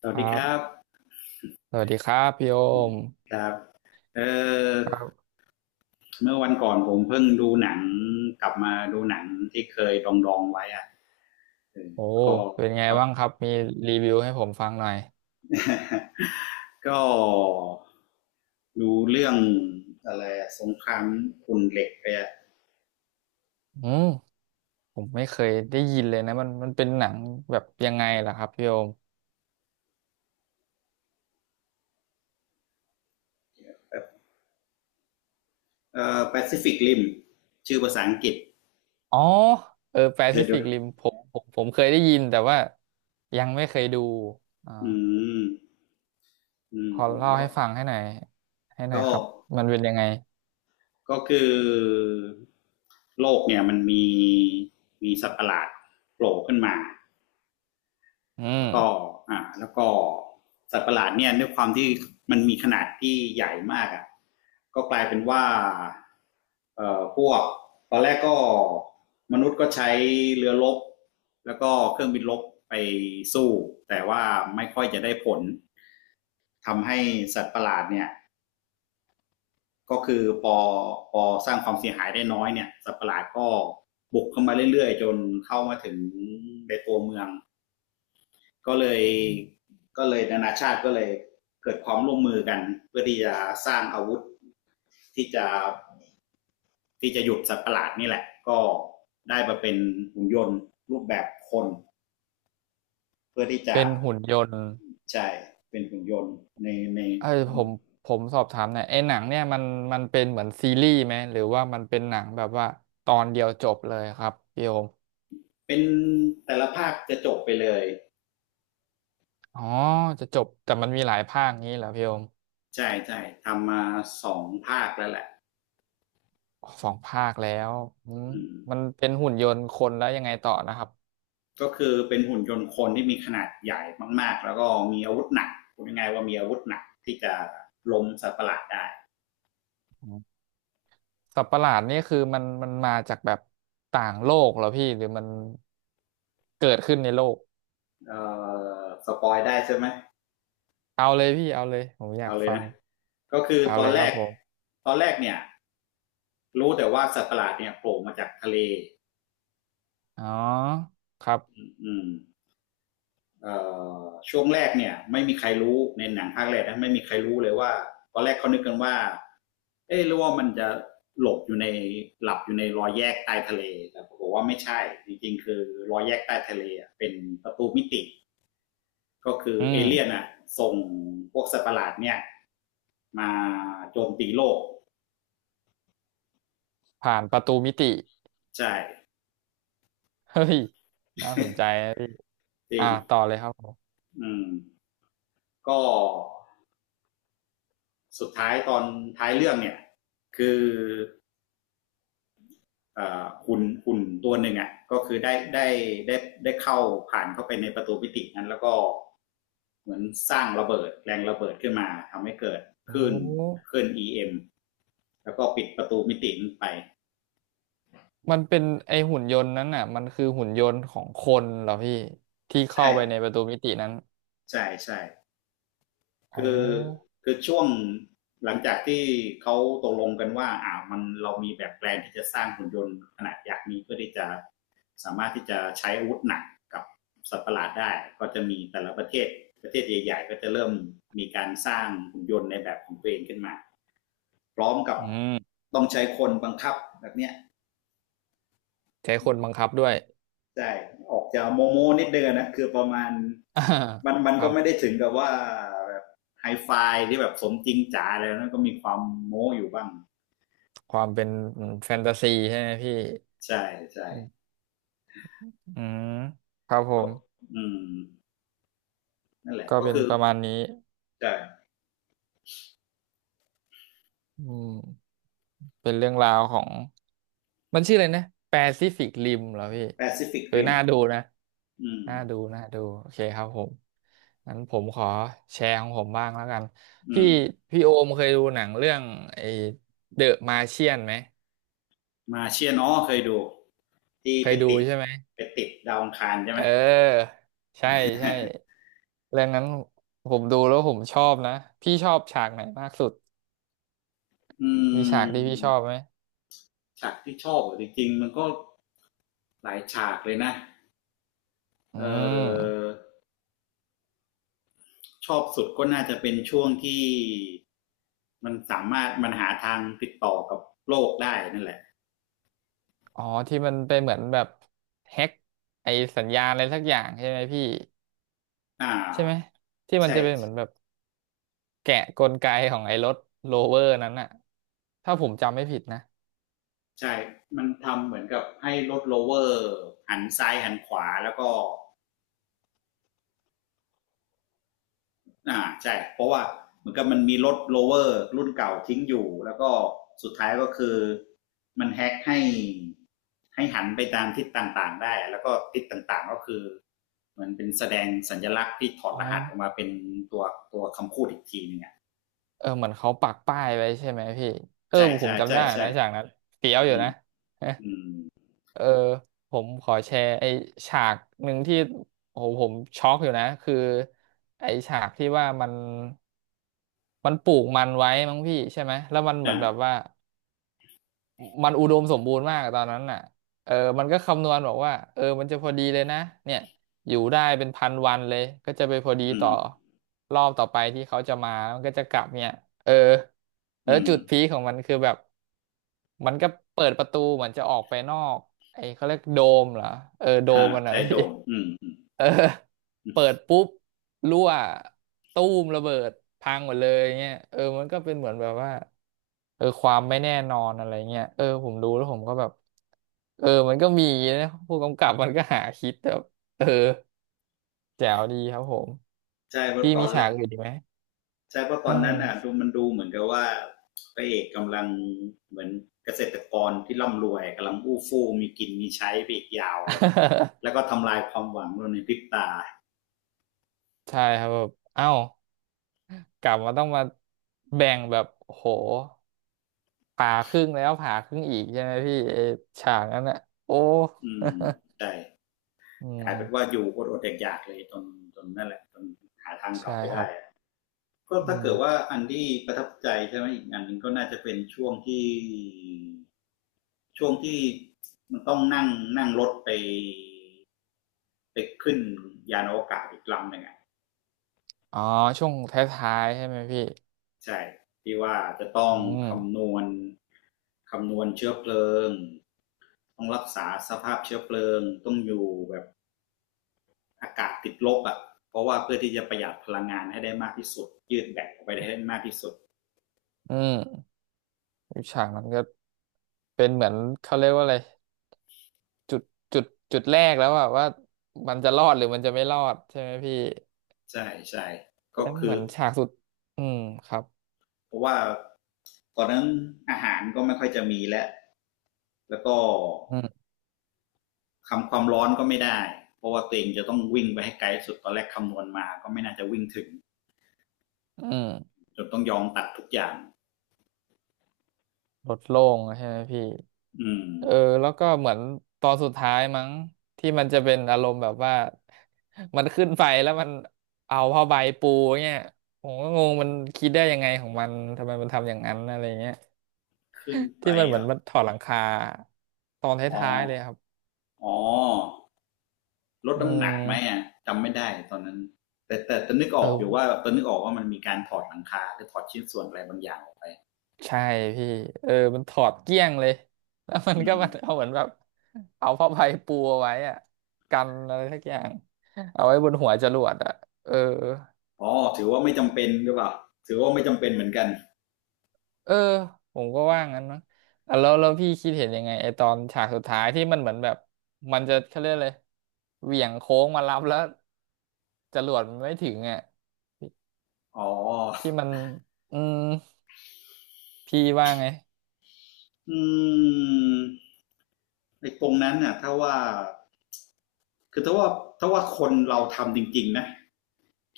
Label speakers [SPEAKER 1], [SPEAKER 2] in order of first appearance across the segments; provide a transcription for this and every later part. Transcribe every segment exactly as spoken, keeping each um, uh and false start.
[SPEAKER 1] สวั
[SPEAKER 2] ค
[SPEAKER 1] ส
[SPEAKER 2] รั
[SPEAKER 1] ดีครั
[SPEAKER 2] บ
[SPEAKER 1] บ
[SPEAKER 2] สวัสดีครับพี่โอม
[SPEAKER 1] ครับเออ
[SPEAKER 2] ครับ
[SPEAKER 1] เมื่อวันก่อนผมเพิ่งดูหนังกลับมาดูหนังที่เคยดองดองไว้อะเออ
[SPEAKER 2] โอ้
[SPEAKER 1] ก็
[SPEAKER 2] เป็นไง
[SPEAKER 1] ก็
[SPEAKER 2] บ้างครับมีรีวิวให้ผมฟังหน่อย
[SPEAKER 1] ก็ดูเรื่องอะไรอะสงครามขุ่นเหล็กไปอะ
[SPEAKER 2] อืมผมไม่เคยได้ยินเลยนะมันมันเป็นหนังแบบยังไงล่ะครับพี่โอม
[SPEAKER 1] เออแปซิฟิกริมชื่อภาษาอังกฤษ
[SPEAKER 2] อ๋อเออแป
[SPEAKER 1] เค
[SPEAKER 2] ซิ
[SPEAKER 1] ย
[SPEAKER 2] ฟิ
[SPEAKER 1] ดู
[SPEAKER 2] กริมผมผมผมเคยได้ยินแต่ว่ายังไม่เคยดูอ่า
[SPEAKER 1] อืมอืม
[SPEAKER 2] ขอ
[SPEAKER 1] ผม
[SPEAKER 2] เล่า
[SPEAKER 1] ก็
[SPEAKER 2] ให้ฟังให้หน่อยให้หน่อย
[SPEAKER 1] ก็
[SPEAKER 2] ครับมันเป็นยังไง
[SPEAKER 1] ก็คือโลกเนี่ยมันมีมีสัตว์ประหลาดโผล่ขึ้นมา
[SPEAKER 2] อื
[SPEAKER 1] แล้
[SPEAKER 2] ม
[SPEAKER 1] วก็อ่าแล้วก็สัตว์ประหลาดเนี่ยด้วยความที่มันมีขนาดที่ใหญ่มากอ่ะก็กลายเป็นว่าเอ่อพวกตอนแรกก็มนุษย์ก็ใช้เรือรบแล้วก็เครื่องบินรบไปสู้แต่ว่าไม่ค่อยจะได้ผลทำให้สัตว์ประหลาดเนี่ยก็คือพอพอสร้างความเสียหายได้น้อยเนี่ยสัตว์ประหลาดก็บุกเข้ามาเรื่อยๆจนเข้ามาถึงในตัวเมือง ก็เลยก็เลยนานาชาติก็เลยเกิดความร่วมมือกันเพื่อที่จะสร้างอาวุธที่จะที่จะหยุดสัตว์ประหลาดนี่แหละก็ได้มาเป็นหุ่นยนต์รูปแบบคนเพื่อที่จะ
[SPEAKER 2] เป็นหุ่นยนต์
[SPEAKER 1] ใช่เป็นหุ่นยนต์ในใน
[SPEAKER 2] เออผมผมสอบถามหน่อยไอ้หนังเนี่ยมันมันเป็นเหมือนซีรีส์ไหมหรือว่ามันเป็นหนังแบบว่าตอนเดียวจบเลยครับพี่โอม
[SPEAKER 1] เป็นแต่ละภาคจะจบไปเลย
[SPEAKER 2] อ๋อจะจบแต่มันมีหลายภาคงี้เหรอพี่โอม
[SPEAKER 1] ใช่ใช่ทำมาสองภาคแล้วแหละ
[SPEAKER 2] อ๋อสองภาคแล้วอืม
[SPEAKER 1] อืม
[SPEAKER 2] มันเป็นหุ่นยนต์คนแล้วยังไงต่อนะครับ
[SPEAKER 1] ก็คือเป็นหุ่นยนต์คนที่มีขนาดใหญ่มากๆแล้วก็มีอาวุธหนักพูดง่ายๆว่ามีอาวุธหนักที่จะล้มสัตว์ประหลาดได้
[SPEAKER 2] อืมสัตว์ประหลาดนี่คือมันมันมาจากแบบต่างโลกเหรอพี่หรือมันเกิดขึ้นในโลก
[SPEAKER 1] เออสปอยได้ใช่ไหม
[SPEAKER 2] เอาเลยพี่เอาเลยผมอยา
[SPEAKER 1] เอา
[SPEAKER 2] ก
[SPEAKER 1] เลย
[SPEAKER 2] ฟัง
[SPEAKER 1] นะก็คือ
[SPEAKER 2] เอา
[SPEAKER 1] ตอ
[SPEAKER 2] เล
[SPEAKER 1] น
[SPEAKER 2] ยค
[SPEAKER 1] แร
[SPEAKER 2] รับ
[SPEAKER 1] ก
[SPEAKER 2] ผม
[SPEAKER 1] ตอนแรกเนี่ยรู้แต่ว่าสัตว์ประหลาดเนี่ยโผล่มาจากทะเล
[SPEAKER 2] อ๋อครับ
[SPEAKER 1] อืมเอ่อช่วงแรกเนี่ยไม่มีใครรู้ในหนังภาคแรกนะไม่มีใครรู้เลยว่าตอนแรกเขานึกกันว่าเอ๊ะหรือว่ามันจะหลบอยู่ในหลับอยู่ในรอยแยกใต้ทะเลแต่ปรากฏว่าไม่ใช่จริงๆคือรอยแยกใต้ทะเลเป็นประตูมิติก็คือ
[SPEAKER 2] อื
[SPEAKER 1] เอเลี่ยน
[SPEAKER 2] ม
[SPEAKER 1] อ่ะส่งพวกสัตว์ประหลาดเนี่ยมาโจมตีโลก
[SPEAKER 2] ผ่านประตูมิติ
[SPEAKER 1] ใช่
[SPEAKER 2] เฮ้ยน่าสนใจนะพี่
[SPEAKER 1] จริ
[SPEAKER 2] อ่า
[SPEAKER 1] ง
[SPEAKER 2] ต่อเลยครับผม
[SPEAKER 1] อืมก็สุดท้ายตอนท้ายเรื่องเนี่ยคืออ่หุ่นหุ่นตัวหนึ่งอ่ะก็คือได้ได้ได้ได้เข้าผ่านเข้าไปในประตูมิตินั้นแล้วก็เหมือนสร้างระเบิดแรงระเบิดขึ้นมาทำให้เกิดค
[SPEAKER 2] โอ้
[SPEAKER 1] ลื่นคลื่น อี เอ็ม แล้วก็ปิดประตูมิตินันไป
[SPEAKER 2] มันเป็นไอหุ่นยนต์นั้นน่ะมันคือหุ่นยนต์ของคนเหรอพี่ที่เข้า
[SPEAKER 1] ใช่
[SPEAKER 2] ไปในประตูมิตินั้น
[SPEAKER 1] ใช่ใช่
[SPEAKER 2] โอ
[SPEAKER 1] คือ
[SPEAKER 2] ้
[SPEAKER 1] คือช่วงหลังจากที่เขาตกลงกันว่าอ่ามันเรามีแบบแปลนที่จะสร้างหุ่นยนต์ขนาดยักษ์นี้เพื่อที่จะสามารถที่จะใช้อาวุธหนักกับสัตว์ประหลาดได้ก็จะมีแต่ละประเทศประเทศใหญ่ๆก็จะเริ่มมีการสร้างหุ่นยนต์ในแบบของตัวเองขึ้นมาพร้อมกับ
[SPEAKER 2] อืม
[SPEAKER 1] ต้องใช้คนบังคับแบบเนี้ย
[SPEAKER 2] ใช้คนบังคับด้วย
[SPEAKER 1] ใช่ออกจะโมโมนิดเดียวนะคือประมาณ
[SPEAKER 2] อ่า
[SPEAKER 1] มันมัน
[SPEAKER 2] ครั
[SPEAKER 1] ก็ไม่ได้
[SPEAKER 2] บ
[SPEAKER 1] ถึงกับว่าแบบไฮไฟที่แบบสมจริงจ๋าแล้วนะก็มีความโม้อยู่บ้าง
[SPEAKER 2] ความเป็นแฟนตาซีใช่ไหมพี่
[SPEAKER 1] ใช่ใช่
[SPEAKER 2] อืมอืมครับผ
[SPEAKER 1] ก็
[SPEAKER 2] ม
[SPEAKER 1] อืมนั่นแหละ
[SPEAKER 2] ก็
[SPEAKER 1] ก็
[SPEAKER 2] เป็น
[SPEAKER 1] คือ
[SPEAKER 2] ประมาณนี้
[SPEAKER 1] ใช่
[SPEAKER 2] อืมเป็นเรื่องราวของมันชื่ออะไรนะ Pacific Rim เหรอพี่
[SPEAKER 1] แปซิฟิก
[SPEAKER 2] เออ
[SPEAKER 1] ริม
[SPEAKER 2] น่าดูนะ
[SPEAKER 1] อืม
[SPEAKER 2] น่าดูน่าดูโอเคครับผมงั้นผมขอแชร์ของผมบ้างแล้วกัน
[SPEAKER 1] อื
[SPEAKER 2] พี่
[SPEAKER 1] ม
[SPEAKER 2] พี่โอมเคยดูหนังเรื่องไอ้เดอะมาเชียนไหม
[SPEAKER 1] มาเชียร์เนอ๋อเคยดูที่
[SPEAKER 2] เค
[SPEAKER 1] ไป
[SPEAKER 2] ยดู
[SPEAKER 1] ติด
[SPEAKER 2] ใช่ไหม
[SPEAKER 1] ไปติดดาวอังคารใช่ไห
[SPEAKER 2] เอ
[SPEAKER 1] ม
[SPEAKER 2] อใช่ใช่เรื่องนั้นผมดูแล้วผมชอบนะพี่ชอบฉากไหนมากสุด
[SPEAKER 1] อื
[SPEAKER 2] มีฉากที่พี่ชอบ
[SPEAKER 1] ม
[SPEAKER 2] ไหม
[SPEAKER 1] ฉากที่ชอบอะจริงๆมันก็หลายฉากเลยนะ
[SPEAKER 2] อื
[SPEAKER 1] เอ
[SPEAKER 2] ม
[SPEAKER 1] อชอบสุดก็น่าจะเป็นช่วงที่มันสามารถมันหาทางติดต่อกับโลกได้นั่นแหละ
[SPEAKER 2] อ๋อที่มันไปเหมือนแบบแฮ็กไอ้สัญญาณอะไรสักอย่างใช่ไหมพี่
[SPEAKER 1] อ่า
[SPEAKER 2] ใช่ไหมที่มัน
[SPEAKER 1] ใช่
[SPEAKER 2] จะเป็นเหมือนแบบ แกะกลไกของไอ้รถโรเวอร์นั้นอะถ้าผมจำไม่ผิดนะ
[SPEAKER 1] ใช่ มันทำเหมือนกับให้รถโลเวอร์หันซ้ายหันขวาแล้วก็อ่าใช่เพราะว่าเหมือนกับมันมีรถโลเวอร์รุ่นเก่าทิ้งอยู่แล้วก็สุดท้ายก็คือมันแฮ็กให้ให้หันไปตามทิศต่างๆได้แล้วก็ทิศต่างๆก็คือเหมือนเป็นแสดงสัญลักษณ์ที่ถอด
[SPEAKER 2] อ๋อ
[SPEAKER 1] รหัสออกมาเป็นตัวตัวคำพูดอีกทีหนึงอ่ะ
[SPEAKER 2] เออเหมือนเขาปักป้ายไว้ใช่ไหมพี่ เออ
[SPEAKER 1] ใช่
[SPEAKER 2] ผ
[SPEAKER 1] ใช่
[SPEAKER 2] มจำ
[SPEAKER 1] ใช่
[SPEAKER 2] ได้
[SPEAKER 1] ใช่
[SPEAKER 2] นะฉากนั้นเฟี้ยวอ
[SPEAKER 1] อื
[SPEAKER 2] ยู่
[SPEAKER 1] ม
[SPEAKER 2] นะ
[SPEAKER 1] อืม
[SPEAKER 2] เออผมขอแชร์ไอ้ฉากหนึ่งที่โอ้โหผมช็อกอยู่นะ คือไอ้ฉากที่ว่ามันมันปลูกมันไว้มั้งพี่ใช่ไหมแล้วมันเหมือ
[SPEAKER 1] อ่า
[SPEAKER 2] นแบบว่า มันอุดมสมบูรณ์มากตอนนั้นน่ะเออมันก็คำนวณบอกว่าเออมันจะพอดีเลยนะเนี่ยอยู่ได้เป็นพันวันเลยก็จะไปพอดี
[SPEAKER 1] อื
[SPEAKER 2] ต่
[SPEAKER 1] ม
[SPEAKER 2] อรอบต่อไปที่เขาจะมามันก็จะกลับเนี่ยเออแล้ว
[SPEAKER 1] อืม
[SPEAKER 2] จุดพีคของมันคือแบบมันก็เปิดประตูเหมือนจะออกไปนอกไอ้เขาเรียกโดมเหรอเออโด
[SPEAKER 1] อ่า
[SPEAKER 2] มมันอะ
[SPEAKER 1] ใช่
[SPEAKER 2] พี่
[SPEAKER 1] โดมอืม
[SPEAKER 2] เออเปิดปุ๊บรั่วตู้มระเบิดพังหมดเลยเงี้ยเออมันก็เป็นเหมือนแบบว่า เออความไม่แน่นอนอะไรเงี้ยเออผมดูแล้วผมก็แบบเออมันก็มีนะผู้กำกับมันก็หาคิดแบบเออแจ๋วดีครับผม
[SPEAKER 1] ใช่เมืก
[SPEAKER 2] พี่
[SPEAKER 1] อตอ
[SPEAKER 2] มี
[SPEAKER 1] นแร
[SPEAKER 2] ฉาก
[SPEAKER 1] ก
[SPEAKER 2] อื่นอีกไหม
[SPEAKER 1] ใช่เพราะต
[SPEAKER 2] อื
[SPEAKER 1] อนนั้
[SPEAKER 2] ม
[SPEAKER 1] นอ่ะดูมันดูเหมือนกับว่าพระเอกกำลังเหมือนเกษตรกรที่ร่ำรวยกำลังอู้ฟู่มีกินมีใช้ไปอีกยาวเลยแล้วก็ ทำลายความหวังเราในพริบตา
[SPEAKER 2] ใช่ครับแบบเอ้ากลับมาต้องมาแบ่งแบบโหผ่าครึ่งแล้วผ่าครึ่งอีกใช่ไหมพี่ไอ้ฉากนั้นอะโอ้
[SPEAKER 1] อืมใช่
[SPEAKER 2] อื
[SPEAKER 1] กลายเป็นว่า
[SPEAKER 2] ม
[SPEAKER 1] อยู่อดอดๆอยากๆเลยจนจนนั่นแหละจนหาทางกลั
[SPEAKER 2] ใช่
[SPEAKER 1] บไป
[SPEAKER 2] ค
[SPEAKER 1] ได้
[SPEAKER 2] รับ
[SPEAKER 1] ก็
[SPEAKER 2] อื
[SPEAKER 1] ถ้าเกิดว่า
[SPEAKER 2] ม
[SPEAKER 1] อันที่ประทับใจใช่ไหมอีกอันหนึ่งก็น่าจะเป็นช่วงที่ช่วงที่มันต้องนั่งนั่งรถไปไปขึ้นยานอวกาศอีกลำหนึ่ง
[SPEAKER 2] อ๋อช่วงท้ายๆใช่ไหมพี่
[SPEAKER 1] ใช่ที่ว่าจะต้อ
[SPEAKER 2] อื
[SPEAKER 1] งคำน
[SPEAKER 2] ม
[SPEAKER 1] วณคำนวณเชื้อเพลิงต้องรักษาสภาพเชื้อเพลิงต้องอยู่แบบอากาศติดลบอ่ะเพราะว่าเพื่อที่จะประหยัดพลังงานให้ได้มากที่สุดยืดแบตออกไปได้ได้มากที่สุด
[SPEAKER 2] อืม อีกฉากนั้นก็เป็นเหมือนเขาเรียกว่าอะไรจุดจุดจุดแรกแล้วอะว่ามันจะรอดหรือมันจะไม่รอดใช่ไหมพี่
[SPEAKER 1] ใช่ใช่ก็
[SPEAKER 2] แล้วเห
[SPEAKER 1] คือ
[SPEAKER 2] มือนฉากสุดอืมครับ
[SPEAKER 1] เพราะว่าตอนนั้นอาหารก็ไม่ค่อยจะมีแล้วแล้วก็
[SPEAKER 2] อืม
[SPEAKER 1] คำความร้อนก็ไม่ได้เพราะว่าตัวเองจะต้องวิ่งไปให้ไกลสุดตอนแรกคำนวณมาก็ไม่น่าจะวิ่งถึง
[SPEAKER 2] อืม
[SPEAKER 1] จนต้องยอมตัดทุกอย่าง
[SPEAKER 2] ลดโล่งใช่ไหมพี่
[SPEAKER 1] อืม
[SPEAKER 2] เออแล้วก็เหมือนตอนสุดท้ายมั้งที่มันจะเป็นอารมณ์แบบว่า มันขึ้นไปแล้วมันเอาผ้าใบปูเนี่ยผมก็งงมันคิดได้ยังไงของมันทำไมมันทำอย่างนั้นอะไรเงี้ย
[SPEAKER 1] ขึ้นไป
[SPEAKER 2] ที่มันเหมือน
[SPEAKER 1] อ่ะ
[SPEAKER 2] มันถอดหลังคาตอนท
[SPEAKER 1] อ๋อ
[SPEAKER 2] ้ายๆเลยครับ
[SPEAKER 1] อ๋อลด
[SPEAKER 2] อื
[SPEAKER 1] น้ำหนักไหม
[SPEAKER 2] ม
[SPEAKER 1] อ่ะจำไม่ได้ตอนนั้นแต่แต่แตอนนึกอ
[SPEAKER 2] เอ
[SPEAKER 1] อ
[SPEAKER 2] อ
[SPEAKER 1] กอยู่ว่าตอนนึกออกว่ามันมีการถอดหลังคาหรือถอดชิ้นส่วนอะไรบางอย่างออกไป
[SPEAKER 2] ใช่พี่เออมันถอดเกลี้ยงเลย แล้วมัน
[SPEAKER 1] อื
[SPEAKER 2] ก็มันเอา
[SPEAKER 1] ม
[SPEAKER 2] เหมือนแบบเอาผ้าใบปูเอาไว้อะกันอะไรสักอย่าง เอาไว้บนหัวจรวดอะเออ
[SPEAKER 1] อ๋อถือว่าไม่จำเป็นหรือเปล่าถือว่าไม่จำเป็นเหมือนกัน
[SPEAKER 2] เออผมก็ว่างั้นนะอ่ะแล้วแล้วพี่คิดเห็นยังไงไอตอนฉากสุดท้ายที่มันเหมือนแบบมันจะเขาเรียกเลยเหวี่ยงโค้งมารับแล้วจรวดมันไม่ถึงอ่ะ
[SPEAKER 1] อ๋อ
[SPEAKER 2] ที่มันอืมพี่ว่าไง
[SPEAKER 1] อืมไอ้ตรงนั้นน่ะถ้าว่าคือถ้าว่าถ้าว่าคนเราทำจริงๆนะ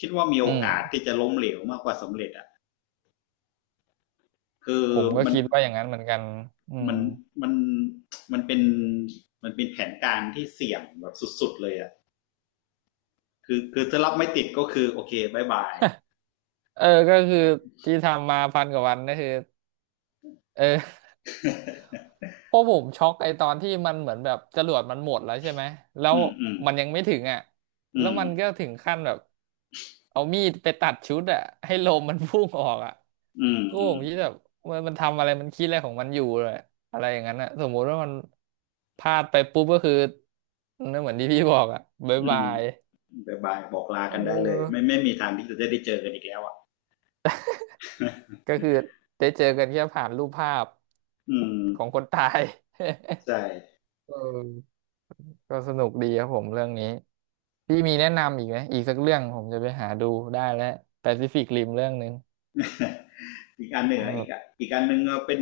[SPEAKER 1] คิดว่ามี
[SPEAKER 2] อื
[SPEAKER 1] โอ
[SPEAKER 2] ม
[SPEAKER 1] กาสที่จะล้มเหลวมากกว่าสำเร็จอ่ะคือ
[SPEAKER 2] ผมก็
[SPEAKER 1] มัน
[SPEAKER 2] คิดว่าอย่างนั้นเหมือนกันอืม
[SPEAKER 1] มันมันมันเป็นมันเป็นแผนการที่เสี่ยงแบบสุดๆเลยอ่ะคือคือถ้ารับไม่ติดก็คือโอเคบายบาย
[SPEAKER 2] เออก็คือที่ทำมาพันกว่าวันก็คือเออพวกผมช็อกไอตอนที่มันเหมือนแบบจรวดมันหมดแล้วใช่ไหมแล้ ว
[SPEAKER 1] อืมอืม
[SPEAKER 2] มันยังไม่ถึงอ่ะ
[SPEAKER 1] อื
[SPEAKER 2] แล้ว
[SPEAKER 1] ม
[SPEAKER 2] มันก็ถึงขั้นแบบเอามีดไปตัดชุดอ่ะให้ลมมันพุ่งออกอ่ะ
[SPEAKER 1] อืม
[SPEAKER 2] ก็
[SPEAKER 1] อื
[SPEAKER 2] ผ
[SPEAKER 1] ม
[SPEAKER 2] มคิดแบบมันมันทำอะไรมันคิดอะไรของมันอยู่เลยอะไรอย่างนั้นอ่ะสมมุติว่ามันพลาดไปปุ๊บก็คือนั่นเหมือนที่พี่บอกอ่ะบ๊าย
[SPEAKER 1] อื
[SPEAKER 2] บา
[SPEAKER 1] ม
[SPEAKER 2] ย
[SPEAKER 1] บายบายบอกลา
[SPEAKER 2] เ
[SPEAKER 1] กันได้เลย
[SPEAKER 2] ออ
[SPEAKER 1] ไม่ไม่มีทางที่จะได้เจอกันอีกแล้วอ่ะ
[SPEAKER 2] ก็คือได้เจอกันแค่ผ่านรูปภาพ
[SPEAKER 1] อืม
[SPEAKER 2] ของคนตาย
[SPEAKER 1] ใช่
[SPEAKER 2] เออก็สนุกดีครับผมเรื่องนี้พี่มีแนะนำอีกไหมอีกสักเรื่องผมจะไปหาดูได้แล้วแปซิฟิกริมเรื่องหนึ่ง
[SPEAKER 1] อีกอันหนึ่ง
[SPEAKER 2] เอา
[SPEAKER 1] อะ
[SPEAKER 2] แบ
[SPEAKER 1] อีก
[SPEAKER 2] บ
[SPEAKER 1] อะอีกอันหนึ่งเอาเป็น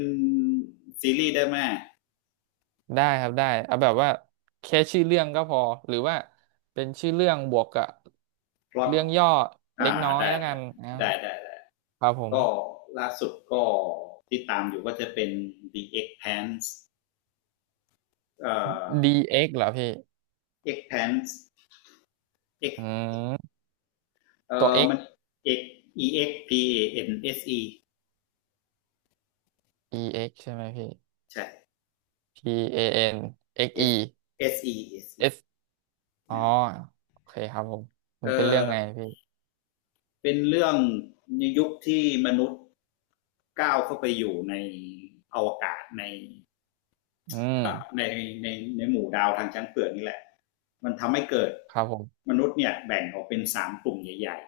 [SPEAKER 1] ซีรีส์ได้ไหม
[SPEAKER 2] ได้ครับได้เอาแบบว่าแค่ชื่อเรื่องก็พอหรือว่าเป็นชื่อเรื่องบวกกับ
[SPEAKER 1] พล็อต
[SPEAKER 2] เรื่องย่อเล็
[SPEAKER 1] อ่า
[SPEAKER 2] กน้อย
[SPEAKER 1] ได้
[SPEAKER 2] แล้วกันอ่า
[SPEAKER 1] ได้ได้ได้ได้
[SPEAKER 2] ครับผม
[SPEAKER 1] ก็ล่าสุดก็ที่ตามอยู่ก็จะเป็น The Expanse เอ่อ
[SPEAKER 2] ดีเอ็กซ์เหรอพี่
[SPEAKER 1] expand
[SPEAKER 2] อื
[SPEAKER 1] เอ็กซ์
[SPEAKER 2] ม
[SPEAKER 1] เอ่
[SPEAKER 2] ตัว
[SPEAKER 1] อ
[SPEAKER 2] X
[SPEAKER 1] มัน อี เอ็กซ์ พี เอ เอ็น เอส อี
[SPEAKER 2] อี เอ็กซ์ ใช่ไหมพี่
[SPEAKER 1] ใช่
[SPEAKER 2] P A N X
[SPEAKER 1] s
[SPEAKER 2] E
[SPEAKER 1] s e s e
[SPEAKER 2] S อ๋อโอเคครับผมมัน
[SPEAKER 1] เอ่
[SPEAKER 2] เป็นเรื่อง
[SPEAKER 1] อ
[SPEAKER 2] ไงพี่
[SPEAKER 1] เป็นเรื่องในยุคที่มนุษย์ก้าวเข้าไปอยู่ในอวกาศใน
[SPEAKER 2] อืม
[SPEAKER 1] ในในในหมู่ดาวทางช้างเผือกนี่แหละมันทำให้เกิด
[SPEAKER 2] ครับผม
[SPEAKER 1] มนุษย์เนี่ยแบ่งออกเป็นสามกลุ่มใหญ่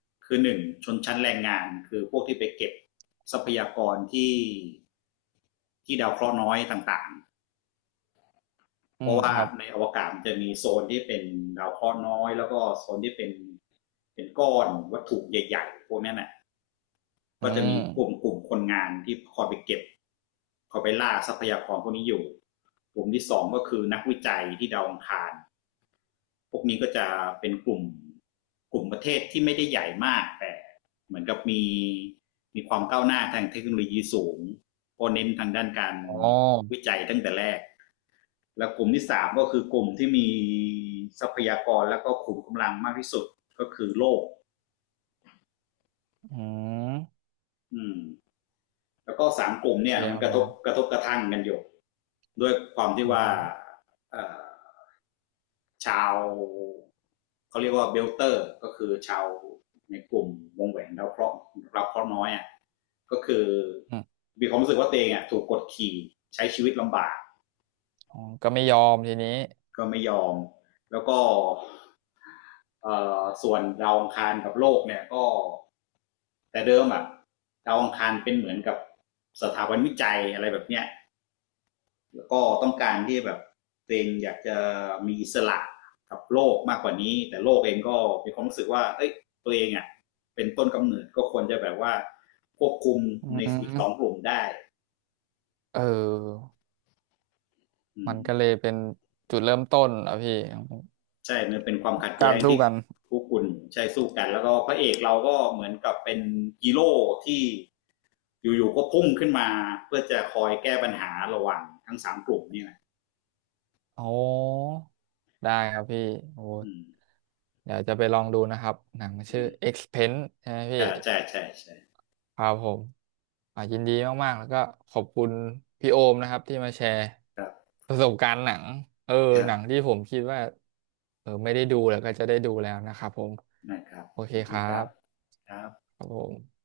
[SPEAKER 1] ๆ คือหนึ่งชนชั้นแรงงานคือพวกที่ไปเก็บทรัพยากรที่ที่ดาวเคราะห์น้อยต่างๆ
[SPEAKER 2] อื
[SPEAKER 1] เพ
[SPEAKER 2] ม
[SPEAKER 1] ราะว่า
[SPEAKER 2] ครับ
[SPEAKER 1] ในอวกาศจะมีโซนที่เป็นดาวเคราะห์น้อยแล้วก็โซนที่เป็นเป็นก้อนวัตถุใหญ่ๆพวกนั้นน่ะ
[SPEAKER 2] อื
[SPEAKER 1] ก็จะมี
[SPEAKER 2] ม
[SPEAKER 1] กลุ่มกลุ่มคนงานที่คอยไปเก็บคอยไปล่าทรัพยากรพวกนี้อยู่กลุ่มที่สองก็คือนักวิจัยที่ดาวอังคาร พวกนี้ก็จะเป็นกลุ่มกลุ่มประเทศที่ไม่ได้ใหญ่มากแต่เหมือนกับมีมีความก้าวหน้าทางเทคโนโลยีสูงเพราะเน้นทางด้านการ
[SPEAKER 2] อ๋อ
[SPEAKER 1] วิจัยตั้งแต่แรกแล้วกลุ่มที่สามก็คือกลุ่มที่มีทรัพยากรแล้วก็ขุมกำลังมากที่สุดก็คือโลก
[SPEAKER 2] อืม
[SPEAKER 1] อืมแล้วก็สามกลุ่ม
[SPEAKER 2] โอเค
[SPEAKER 1] เนี่ยมั
[SPEAKER 2] ค
[SPEAKER 1] น
[SPEAKER 2] รับ
[SPEAKER 1] ก
[SPEAKER 2] ผ
[SPEAKER 1] ระทบก
[SPEAKER 2] ม
[SPEAKER 1] ระทบกระทั่งกันอยู่ด้วยความที่
[SPEAKER 2] อื
[SPEAKER 1] ว่า
[SPEAKER 2] ม
[SPEAKER 1] เอ่อ ชาวเขาเรียกว่าเบลเตอร์ก็คือชาวในกลุ่มวงแหวนดาวเคราะห์าเคราะห์น้อยอ่ะก็คือ
[SPEAKER 2] อืม
[SPEAKER 1] มีความรู้สึกว่าตัวเองอ่ะถูกกดขี่ใช้ชีวิตลำบาก
[SPEAKER 2] อ๋อก็ไม่ยอมทีนี้
[SPEAKER 1] ก็ไม่ยอมแล้วก็เออส่วนดาวอังคารกับโลกเนี่ยก็แต่เดิมอ่ะดาวอังคารเป็นเหมือนกับสถาบันวิจัยอะไรแบบเนี้ย ก็ต้องการที่แบบตัวเองอยากจะมีอิสระกับโลกมากกว่านี้แต่โลกเองก็มีความรู้สึกว่าเอ้ยตัวเองอ่ะเป็นต้นกำเนิดก็ควรจะแบบว่าควบคุม
[SPEAKER 2] อื
[SPEAKER 1] ในอีกสอง
[SPEAKER 2] ม
[SPEAKER 1] กลุ่มได้
[SPEAKER 2] เออ
[SPEAKER 1] อื
[SPEAKER 2] มั
[SPEAKER 1] ม
[SPEAKER 2] นก็เลยเป็นจุดเริ่มต้นอ่ะพี่ของ
[SPEAKER 1] ใช่มันเป็นความขัด
[SPEAKER 2] กา
[SPEAKER 1] แย้
[SPEAKER 2] ร
[SPEAKER 1] ง
[SPEAKER 2] สู้
[SPEAKER 1] ที่
[SPEAKER 2] กัน
[SPEAKER 1] คู่คุณใช่สู้กันแล้วก็พระเอกเราก็เหมือนกับเป็นฮีโร่ที่อยู่ๆก็พุ่งขึ้นมาเพื่อจะคอยแก้ปัญหาระหว่างทั้งสามกลุ่มนี่แหละ
[SPEAKER 2] โอ้ได้ครับพี่โอ้
[SPEAKER 1] อืม
[SPEAKER 2] เดี๋ยวจะไปลองดูนะครับ หนัง
[SPEAKER 1] อื
[SPEAKER 2] ชื่อ
[SPEAKER 1] ม
[SPEAKER 2] Expense ใช่ไหมพี่
[SPEAKER 1] ก็ใช่ใช่ใช่
[SPEAKER 2] ครับผมอ่ายินดีมากๆ แล้วก็ขอบคุณพี่โอมนะครับที่มาแชร์
[SPEAKER 1] ครับ
[SPEAKER 2] ประสบการณ์หนังเออ
[SPEAKER 1] ครั
[SPEAKER 2] หนัง
[SPEAKER 1] บ
[SPEAKER 2] ที่ผมคิดว่าเออไม่ได้ดูแล้วก็จะได้ดูแล้วนะครับผม
[SPEAKER 1] นะครับ
[SPEAKER 2] โอเค
[SPEAKER 1] ที
[SPEAKER 2] ค
[SPEAKER 1] นี้
[SPEAKER 2] รั
[SPEAKER 1] ครับ
[SPEAKER 2] บ
[SPEAKER 1] ครับ
[SPEAKER 2] ครับผม